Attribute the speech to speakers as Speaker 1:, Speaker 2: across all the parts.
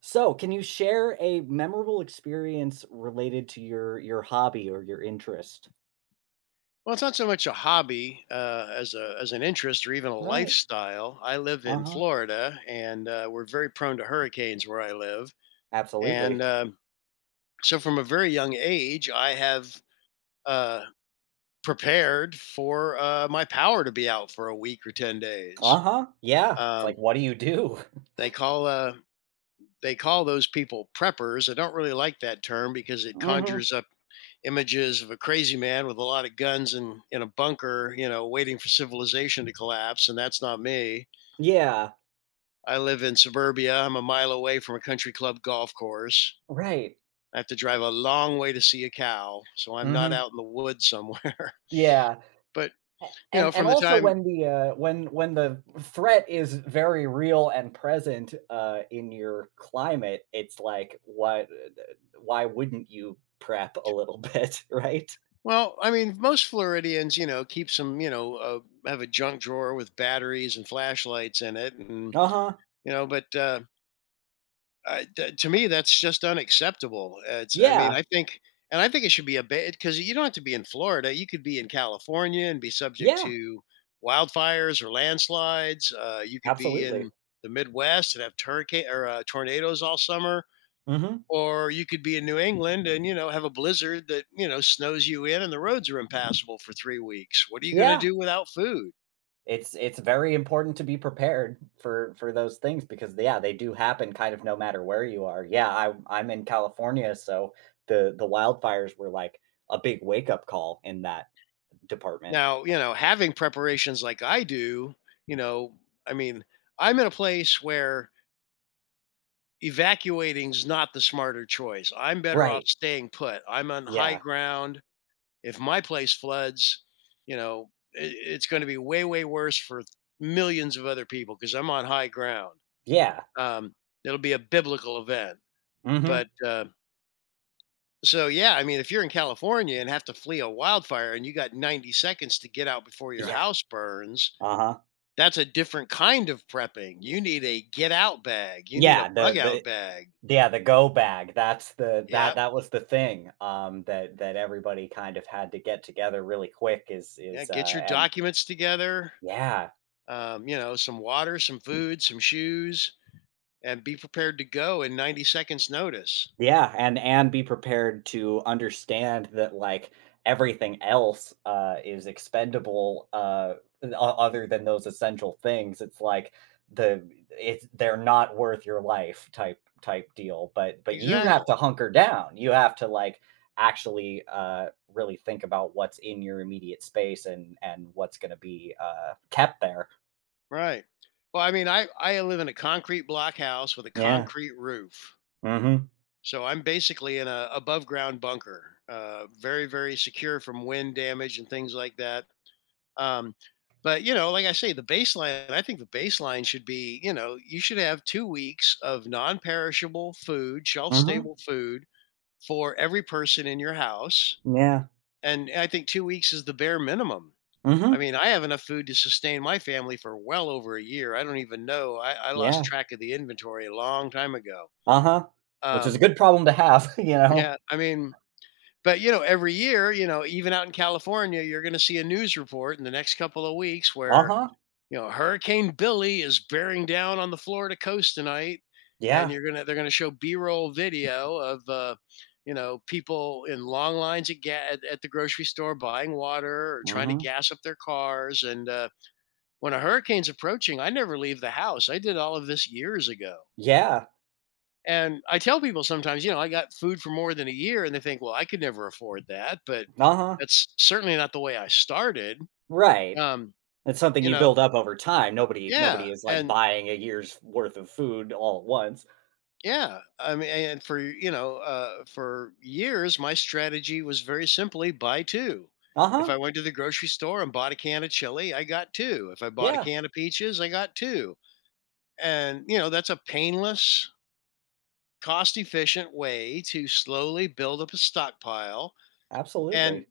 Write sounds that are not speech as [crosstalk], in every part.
Speaker 1: So, can you share a memorable experience related to your hobby or your interest?
Speaker 2: Well, it's not so much a hobby as a as an interest or even a
Speaker 1: Right.
Speaker 2: lifestyle. I live in
Speaker 1: Uh-huh.
Speaker 2: Florida, and we're very prone to hurricanes where I live. And
Speaker 1: Absolutely.
Speaker 2: um from a very young age, I have uh, prepared for my power to be out for a week or 10 days.
Speaker 1: Uh-huh. Yeah. It's like,
Speaker 2: Um,
Speaker 1: what do you do? [laughs]
Speaker 2: they call uh, they call those people preppers. I don't really like that term because it
Speaker 1: Mhm.
Speaker 2: conjures up images of a crazy man with a lot of guns in a bunker, you know, waiting for civilization to collapse, and that's not me.
Speaker 1: Yeah.
Speaker 2: I live in suburbia. I'm a mile away from a country club golf course.
Speaker 1: Right.
Speaker 2: I have to drive a long way to see a cow, so I'm not
Speaker 1: Mhm.
Speaker 2: out in the woods somewhere.
Speaker 1: Yeah.
Speaker 2: [laughs] but
Speaker 1: A-
Speaker 2: you
Speaker 1: And
Speaker 2: know,
Speaker 1: and
Speaker 2: from the
Speaker 1: also
Speaker 2: time
Speaker 1: when the threat is very real and present in your climate, it's like what, why wouldn't you prep a little [laughs] bit, right?
Speaker 2: Well, I mean, most Floridians, keep some, have a junk drawer with batteries and flashlights in it, and
Speaker 1: Uh-huh.
Speaker 2: you know, but I t to me, that's just unacceptable. It's I mean,
Speaker 1: Yeah.
Speaker 2: I think and I think it should be a bit, because you don't have to be in Florida, you could be in California and be subject
Speaker 1: Yeah.
Speaker 2: to wildfires or landslides, you could be
Speaker 1: Absolutely.
Speaker 2: in the Midwest and have hurricane or, tornadoes all summer,
Speaker 1: Mhm.
Speaker 2: or you could be in New England and, you know, have a blizzard that, you know, snows you in and the roads are impassable for 3 weeks. What are you gonna
Speaker 1: Yeah.
Speaker 2: do without food?
Speaker 1: It's very important to be prepared for those things because yeah, they do happen kind of no matter where you are. Yeah, I'm in California, so the wildfires were like a big wake up call in that department.
Speaker 2: Now, you know, having preparations like I do, you know, I mean, I'm in a place where evacuating's not the smarter choice. I'm better off
Speaker 1: Right.
Speaker 2: staying put. I'm on high
Speaker 1: Yeah.
Speaker 2: ground. If my place floods, you know, it's going to be way, way worse for millions of other people because I'm on high ground.
Speaker 1: Yeah.
Speaker 2: Um, it'll be a biblical event.
Speaker 1: Mhm.
Speaker 2: But uh, yeah, I mean, if you're in California and have to flee a wildfire and you got 90 seconds to get out before your
Speaker 1: Yeah.
Speaker 2: house burns,
Speaker 1: Uh-huh.
Speaker 2: that's a different kind of prepping. You need a get out bag, you need a
Speaker 1: Yeah, the
Speaker 2: bug out
Speaker 1: the
Speaker 2: bag.
Speaker 1: yeah, the go bag. That's the
Speaker 2: Yeah.
Speaker 1: that that was the thing that that everybody kind of had to get together really quick is
Speaker 2: Yeah, get your
Speaker 1: and
Speaker 2: documents together,
Speaker 1: yeah.
Speaker 2: you know, some water, some food, some shoes, and be prepared to go in 90 seconds notice.
Speaker 1: Yeah, and be prepared to understand that like everything else is expendable, other than those essential things. It's like they're not worth your life, type deal, but you have
Speaker 2: Exactly.
Speaker 1: to hunker down. You have to like actually really think about what's in your immediate space and what's going to be kept there.
Speaker 2: Right. Well, I mean, I live in a concrete block house with a
Speaker 1: Yeah.
Speaker 2: concrete roof.
Speaker 1: Mhm.
Speaker 2: So I'm basically in a above ground bunker. Very very secure from wind damage and things like that. Um but you know, like I say, the baseline, I think the baseline should be, you know, you should have 2 weeks of non perishable food, shelf
Speaker 1: Mhm.
Speaker 2: stable food, for every person in your house,
Speaker 1: Yeah.
Speaker 2: and I think 2 weeks is the bare minimum. I
Speaker 1: Mhm.
Speaker 2: mean, I have enough food to sustain my family for well over a year. I don't even know. I lost
Speaker 1: Yeah.
Speaker 2: track of the inventory a long time ago.
Speaker 1: Uh-huh. Which is a
Speaker 2: Um,
Speaker 1: good problem to have, [laughs] you know?
Speaker 2: yeah, I mean but, you know, every year, you know, even out in California, you're gonna see a news report in the next couple of weeks where
Speaker 1: Uh-huh.
Speaker 2: you know, Hurricane Billy is bearing down on the Florida coast tonight, and
Speaker 1: Yeah.
Speaker 2: you're gonna they're gonna show B-roll video of you know people in long lines at, at the grocery store buying water or trying to
Speaker 1: Mhm.
Speaker 2: gas up their cars. And when a hurricane's approaching, I never leave the house. I did all of this years ago.
Speaker 1: Yeah.
Speaker 2: And I tell people sometimes, you know, I got food for more than a year, and they think, well, I could never afford that. But
Speaker 1: Uh-huh.
Speaker 2: that's certainly not the way I started.
Speaker 1: Right.
Speaker 2: Um,
Speaker 1: It's something
Speaker 2: you
Speaker 1: you
Speaker 2: know,
Speaker 1: build up over time. Nobody
Speaker 2: yeah.
Speaker 1: nobody is, like,
Speaker 2: And
Speaker 1: buying a year's worth of food all at once.
Speaker 2: yeah, I mean, and for you know, for years, my strategy was very simply buy two. If
Speaker 1: Uh-huh.
Speaker 2: I went to the grocery store and bought a can of chili, I got two. If I bought a
Speaker 1: Yeah.
Speaker 2: can of peaches, I got two. And you know, that's a painless, cost-efficient way to slowly build up a stockpile. And
Speaker 1: Absolutely.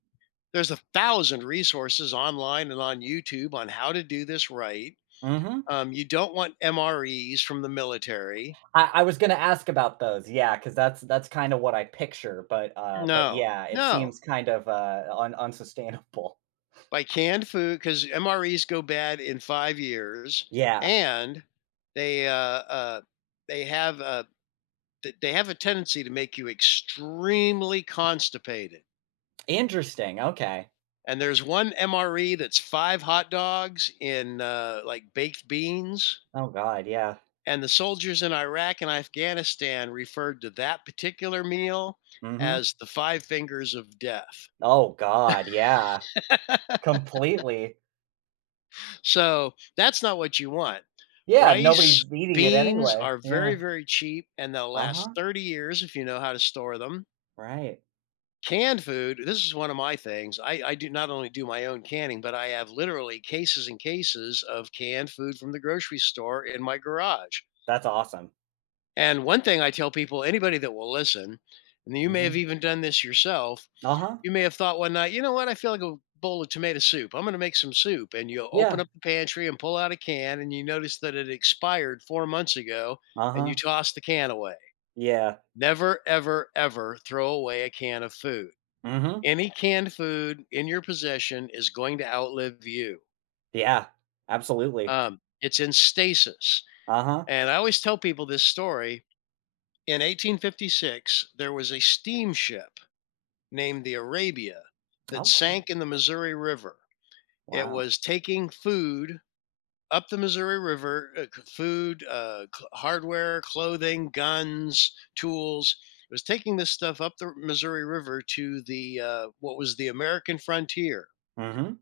Speaker 2: there's a thousand resources online and on YouTube on how to do this right.
Speaker 1: Mhm.
Speaker 2: You don't want MREs from the military.
Speaker 1: I was gonna ask about those. Yeah, because that's kinda what I picture, but but
Speaker 2: No,
Speaker 1: yeah, it
Speaker 2: no.
Speaker 1: seems kind of un unsustainable.
Speaker 2: By canned food because MREs go bad in 5 years,
Speaker 1: Yeah.
Speaker 2: and they uh, uh, they have uh, they have a tendency to make you extremely constipated.
Speaker 1: Interesting, okay.
Speaker 2: And there's one MRE that's five hot dogs in like baked beans.
Speaker 1: Oh god, yeah.
Speaker 2: And the soldiers in Iraq and Afghanistan referred to that particular meal
Speaker 1: Mhm.
Speaker 2: as the five fingers of death.
Speaker 1: Oh god, yeah.
Speaker 2: [laughs]
Speaker 1: Completely.
Speaker 2: So that's not what you want.
Speaker 1: Yeah,
Speaker 2: Rice,
Speaker 1: nobody's eating it
Speaker 2: beans
Speaker 1: anyway.
Speaker 2: are very,
Speaker 1: Yeah.
Speaker 2: very cheap and they'll last
Speaker 1: Uh-huh,
Speaker 2: 30 years if you know how to store them.
Speaker 1: right.
Speaker 2: Canned food, this is one of my things. I do not only do my own canning, but I have literally cases and cases of canned food from the grocery store in my garage.
Speaker 1: That's awesome.
Speaker 2: And one thing I tell people, anybody that will listen, and you may have
Speaker 1: Mhm.
Speaker 2: even done this yourself,
Speaker 1: Uh-huh.
Speaker 2: you may have thought one night, "You know what? I feel like a bowl of tomato soup. I'm gonna make some soup." And you open
Speaker 1: Yeah.
Speaker 2: up the pantry and pull out a can, and you notice that it expired 4 months ago, and you
Speaker 1: Uh-huh.
Speaker 2: toss the can away.
Speaker 1: Yeah.
Speaker 2: Never, ever, ever throw away a can of food.
Speaker 1: Mhm.
Speaker 2: Any canned food in your possession is going to outlive you.
Speaker 1: Yeah. Absolutely.
Speaker 2: It's in stasis,
Speaker 1: Uh-huh.
Speaker 2: and I always tell people this story. In 1856, there was a steamship named the Arabia that
Speaker 1: Okay.
Speaker 2: sank in the Missouri River. It
Speaker 1: Wow.
Speaker 2: was taking food up the Missouri River, food, hardware, clothing, guns, tools. It was taking this stuff up the Missouri River to the what was the American frontier,
Speaker 1: Mhm.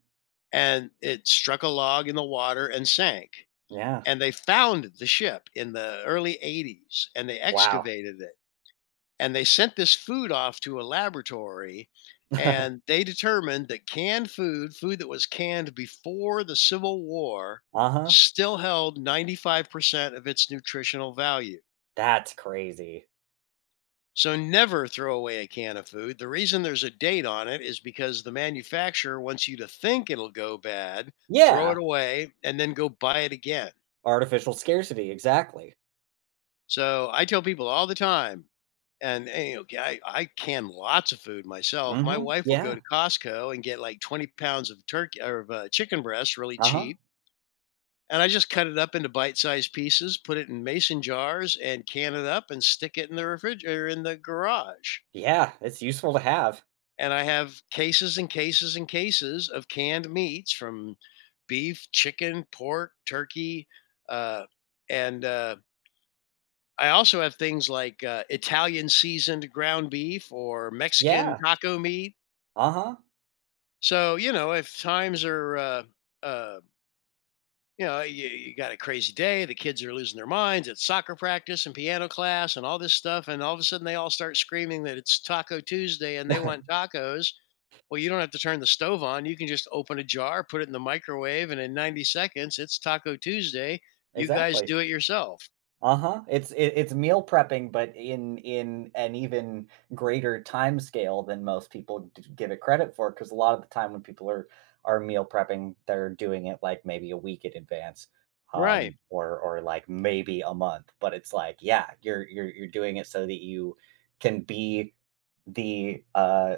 Speaker 2: and it struck a log in the water and sank.
Speaker 1: Yeah.
Speaker 2: And they found the ship in the early '80s, and they
Speaker 1: Wow.
Speaker 2: excavated it and they sent this food off to a laboratory and
Speaker 1: [laughs]
Speaker 2: they determined that canned food food that was canned before the Civil War
Speaker 1: Uh-huh.
Speaker 2: still held 95% of its nutritional value.
Speaker 1: That's crazy.
Speaker 2: So never throw away a can of food. The reason there's a date on it is because the manufacturer wants you to think it'll go bad, throw it
Speaker 1: Yeah.
Speaker 2: away and then go buy it again.
Speaker 1: Artificial scarcity, exactly.
Speaker 2: So I tell people all the time. You know, I can lots of food myself. My
Speaker 1: Mhm.
Speaker 2: wife will go
Speaker 1: Yeah.
Speaker 2: to Costco and get like 20 pounds of turkey or of, chicken breast really
Speaker 1: Uh-huh.
Speaker 2: cheap. And I just cut it up into bite-sized pieces, put it in mason jars and can it up and stick it in the refrigerator in the garage.
Speaker 1: Yeah, it's useful to have.
Speaker 2: And I have cases and cases and cases of canned meats from beef, chicken, pork, turkey, uh, and I also have things like Italian seasoned ground beef or Mexican
Speaker 1: Yeah.
Speaker 2: taco meat.
Speaker 1: Uh-huh.
Speaker 2: So, you know, if times are, uh, you know, you got a crazy day, the kids are losing their minds at soccer practice and piano class and all this stuff. And all of a sudden they all start screaming that it's Taco Tuesday and they want
Speaker 1: [laughs]
Speaker 2: tacos. Well, you don't have to turn the stove on. You can just open a jar, put it in the microwave, and in 90 seconds, it's Taco Tuesday. You guys
Speaker 1: Exactly.
Speaker 2: do it yourself.
Speaker 1: Uh-huh. It's it's meal prepping, but in an even greater time scale than most people give it credit for, because a lot of the time when people are meal prepping, they're doing it like maybe a week in advance,
Speaker 2: Right.
Speaker 1: or like maybe a month. But it's like, yeah, you're you're doing it so that you can be the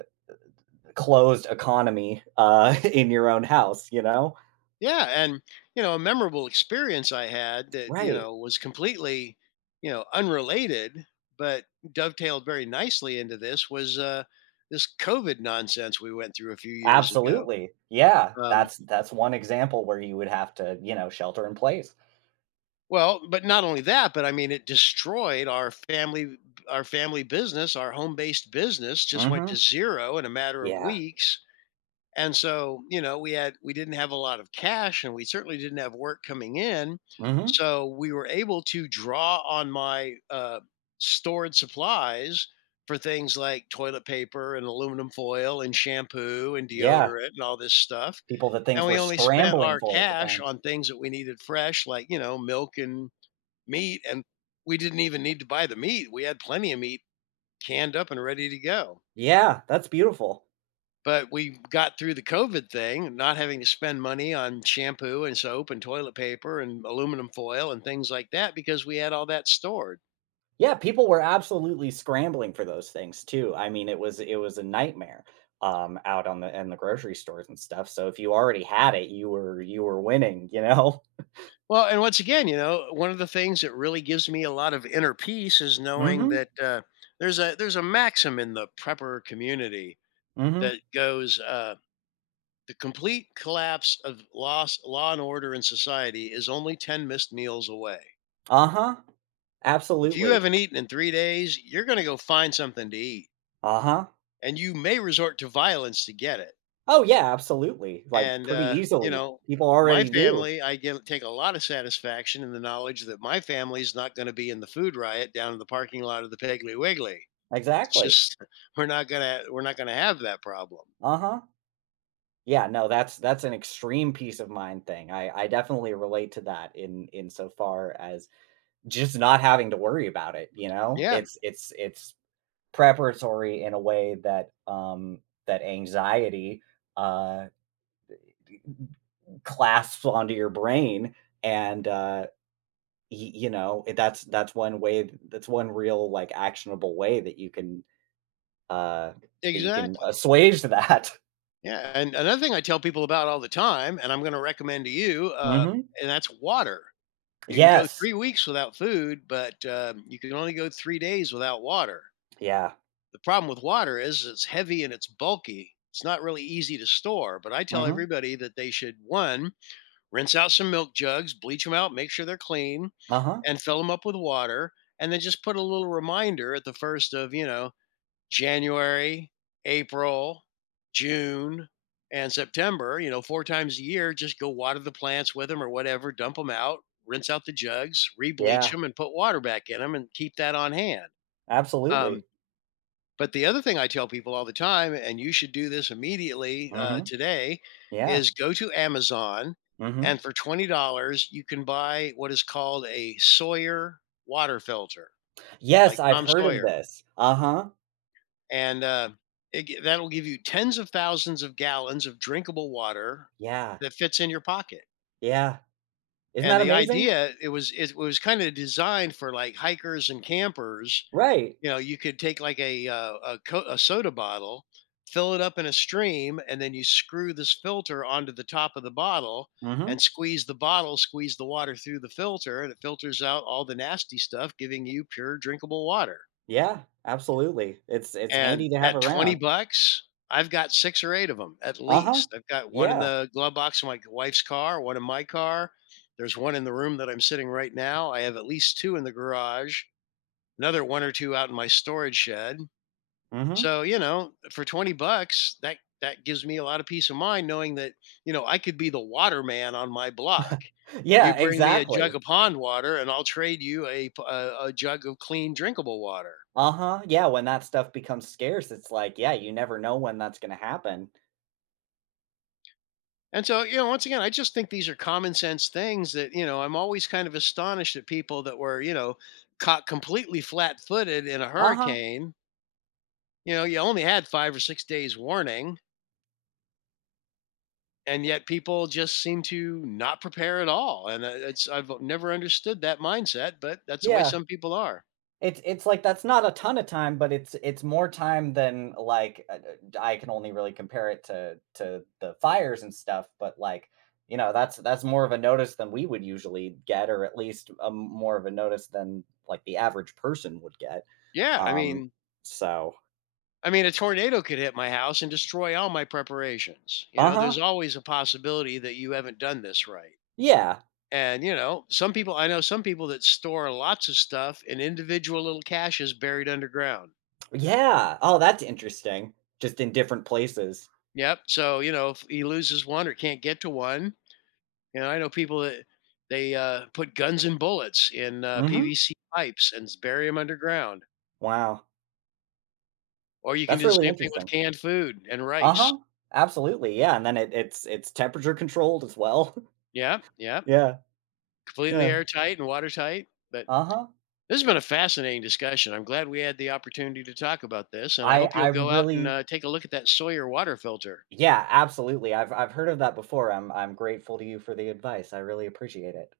Speaker 1: closed economy [laughs] in your own house, you know?
Speaker 2: Yeah, and you know, a memorable experience I had that you
Speaker 1: Right.
Speaker 2: know was completely, you know, unrelated, but dovetailed very nicely into this was this COVID nonsense we went through a few years ago.
Speaker 1: Absolutely. Yeah,
Speaker 2: Um,
Speaker 1: that's one example where you would have to, you know, shelter in place.
Speaker 2: well, but not only that, but I mean, it destroyed our family business, our home-based business just went to
Speaker 1: Mhm.
Speaker 2: zero in a matter of
Speaker 1: Yeah.
Speaker 2: weeks. And so, you know, we didn't have a lot of cash and we certainly didn't have work coming in.
Speaker 1: Mhm.
Speaker 2: So we were able to draw on my stored supplies for things like toilet paper and aluminum foil and shampoo and
Speaker 1: Yeah,
Speaker 2: deodorant and all this stuff.
Speaker 1: people that things
Speaker 2: And
Speaker 1: were
Speaker 2: we only spent
Speaker 1: scrambling
Speaker 2: our
Speaker 1: for at the
Speaker 2: cash
Speaker 1: time.
Speaker 2: on things that we needed fresh, like, you know, milk and meat. And we didn't even need to buy the meat. We had plenty of meat canned up and ready to go.
Speaker 1: Yeah, that's beautiful.
Speaker 2: But we got through the COVID thing, not having to spend money on shampoo and soap and toilet paper and aluminum foil and things like that because we had all that stored.
Speaker 1: Yeah, people were absolutely scrambling for those things too. I mean, it was a nightmare, out on the in the grocery stores and stuff. So if you already had it, you were winning, you know? [laughs]
Speaker 2: Well, and once again, you know, one of the things that really gives me a lot of inner peace is knowing
Speaker 1: Mhm.
Speaker 2: that there's a maxim in the prepper community
Speaker 1: Mhm.
Speaker 2: that goes the complete collapse of loss, law and order in society is only ten missed meals away.
Speaker 1: Uh-huh.
Speaker 2: If you
Speaker 1: Absolutely.
Speaker 2: haven't eaten in 3 days, you're going to go find something to eat.
Speaker 1: Uh-huh.
Speaker 2: And you may resort to violence to get it.
Speaker 1: Oh, yeah, absolutely, like,
Speaker 2: And
Speaker 1: pretty
Speaker 2: uh, you
Speaker 1: easily.
Speaker 2: know,
Speaker 1: People
Speaker 2: my
Speaker 1: already do.
Speaker 2: family, I get take a lot of satisfaction in the knowledge that my family's not going to be in the food riot down in the parking lot of the Piggly Wiggly. It's
Speaker 1: Exactly.
Speaker 2: just [laughs] we're not gonna have that problem.
Speaker 1: Uh-huh. Yeah, no, that's an extreme peace of mind thing. I definitely relate to that in so far as just not having to worry about it, you know?
Speaker 2: Yeah,
Speaker 1: It's preparatory in a way that, that anxiety, uh, clasps onto your brain, and, y you know, that's one way, that's one real, like, actionable way uh, that you can
Speaker 2: exactly.
Speaker 1: assuage that. [laughs]
Speaker 2: Yeah, and another thing I tell people about all the time, and I'm going to recommend to you,
Speaker 1: Mm-hmm.
Speaker 2: and that's water. You can go
Speaker 1: Yes.
Speaker 2: 3 weeks without food, but you can only go 3 days without water.
Speaker 1: Yeah.
Speaker 2: The problem with water is it's heavy and it's bulky. It's not really easy to store, but I tell
Speaker 1: Mm-hmm.
Speaker 2: everybody that they should one, rinse out some milk jugs, bleach them out, make sure they're clean,
Speaker 1: Uh-huh.
Speaker 2: and fill them up with water. And then just put a little reminder at the first of, you know, January, April, June, and September, you know, four times a year, just go water the plants with them or whatever, dump them out, rinse out the jugs, re bleach
Speaker 1: Yeah.
Speaker 2: them, and put water back in them and keep that on hand.
Speaker 1: Absolutely.
Speaker 2: Um, but the other thing I tell people all the time, and you should do this immediately
Speaker 1: Mm-hmm.
Speaker 2: today,
Speaker 1: Yeah.
Speaker 2: is go to Amazon,
Speaker 1: Mm-hmm.
Speaker 2: and for $20, you can buy what is called a Sawyer water filter,
Speaker 1: Yes,
Speaker 2: like
Speaker 1: I've
Speaker 2: Tom
Speaker 1: heard of
Speaker 2: Sawyer.
Speaker 1: this. Uh huh.
Speaker 2: And that'll give you tens of thousands of gallons of drinkable water
Speaker 1: Yeah.
Speaker 2: that fits in your pocket.
Speaker 1: Yeah. Isn't
Speaker 2: And
Speaker 1: that
Speaker 2: the
Speaker 1: amazing?
Speaker 2: idea, it was kind of designed for like hikers and campers.
Speaker 1: Right.
Speaker 2: You know, you could take like a a soda bottle, fill it up in a stream, and then you screw this filter onto the top of the bottle
Speaker 1: Mm-hmm.
Speaker 2: and squeeze the bottle, squeeze the water through the filter, and it filters out all the nasty stuff, giving you pure drinkable water.
Speaker 1: Yeah. Absolutely. It's
Speaker 2: And
Speaker 1: handy to have
Speaker 2: at 20
Speaker 1: around.
Speaker 2: bucks, I've got six or eight of them at
Speaker 1: Uh huh.
Speaker 2: least. I've got one in
Speaker 1: Yeah.
Speaker 2: the glove box of my wife's car, one in my car. There's one in the room that I'm sitting right now. I have at least two in the garage, another one or two out in my storage shed.
Speaker 1: Mm-hmm.
Speaker 2: So, you know, for 20 bucks, that gives me a lot of peace of mind knowing that, you know, I could be the water man on my block. You
Speaker 1: Yeah.
Speaker 2: bring me a
Speaker 1: Exactly.
Speaker 2: jug of pond water and I'll trade you a jug of clean drinkable water.
Speaker 1: Uh huh. Yeah. When that stuff becomes scarce, it's like, yeah, you never know when that's gonna happen.
Speaker 2: And so, you know, once again, I just think these are common sense things that, you know, I'm always kind of astonished at people that were, you know, caught completely flat-footed in a
Speaker 1: Uh huh.
Speaker 2: hurricane. You know, you only had 5 or 6 days warning, and yet people just seem to not prepare at all, and it's I've never understood that mindset, but that's the way
Speaker 1: Yeah.
Speaker 2: some people are.
Speaker 1: It's like that's not a ton of time, but it's more time than like I can only really compare it to the fires and stuff, but like, you know, that's more of a notice than we would usually get, or at least a, more of a notice than like the average person would get.
Speaker 2: yeah i
Speaker 1: Um,
Speaker 2: mean
Speaker 1: so
Speaker 2: i mean a tornado could hit my house and destroy all my preparations. You know, there's
Speaker 1: uh-huh.
Speaker 2: always a possibility that you haven't done this right.
Speaker 1: Yeah.
Speaker 2: And you know, some people that store lots of stuff in individual little caches buried underground.
Speaker 1: Yeah. Oh, that's interesting. Just in different places.
Speaker 2: Yep, so you know, if he loses one or can't get to one. You know, I know people that they put guns and bullets in
Speaker 1: Hmm.
Speaker 2: PVC pipes and bury them underground.
Speaker 1: Wow.
Speaker 2: Or you can
Speaker 1: That's
Speaker 2: do the
Speaker 1: really
Speaker 2: same thing with
Speaker 1: interesting.
Speaker 2: canned food and rice.
Speaker 1: Uh-huh. Absolutely. Yeah. And then it's temperature controlled as well. [laughs]
Speaker 2: Yeah, yeah,
Speaker 1: Yeah.
Speaker 2: completely
Speaker 1: Yeah.
Speaker 2: airtight and watertight. But
Speaker 1: Uh-huh.
Speaker 2: this has been a fascinating discussion. I'm glad we had the opportunity to talk about this, and I hope
Speaker 1: I
Speaker 2: you'll go out and
Speaker 1: really
Speaker 2: take a look at that Sawyer water filter.
Speaker 1: Yeah, absolutely. I've heard of that before. I'm grateful to you for the advice. I really appreciate it.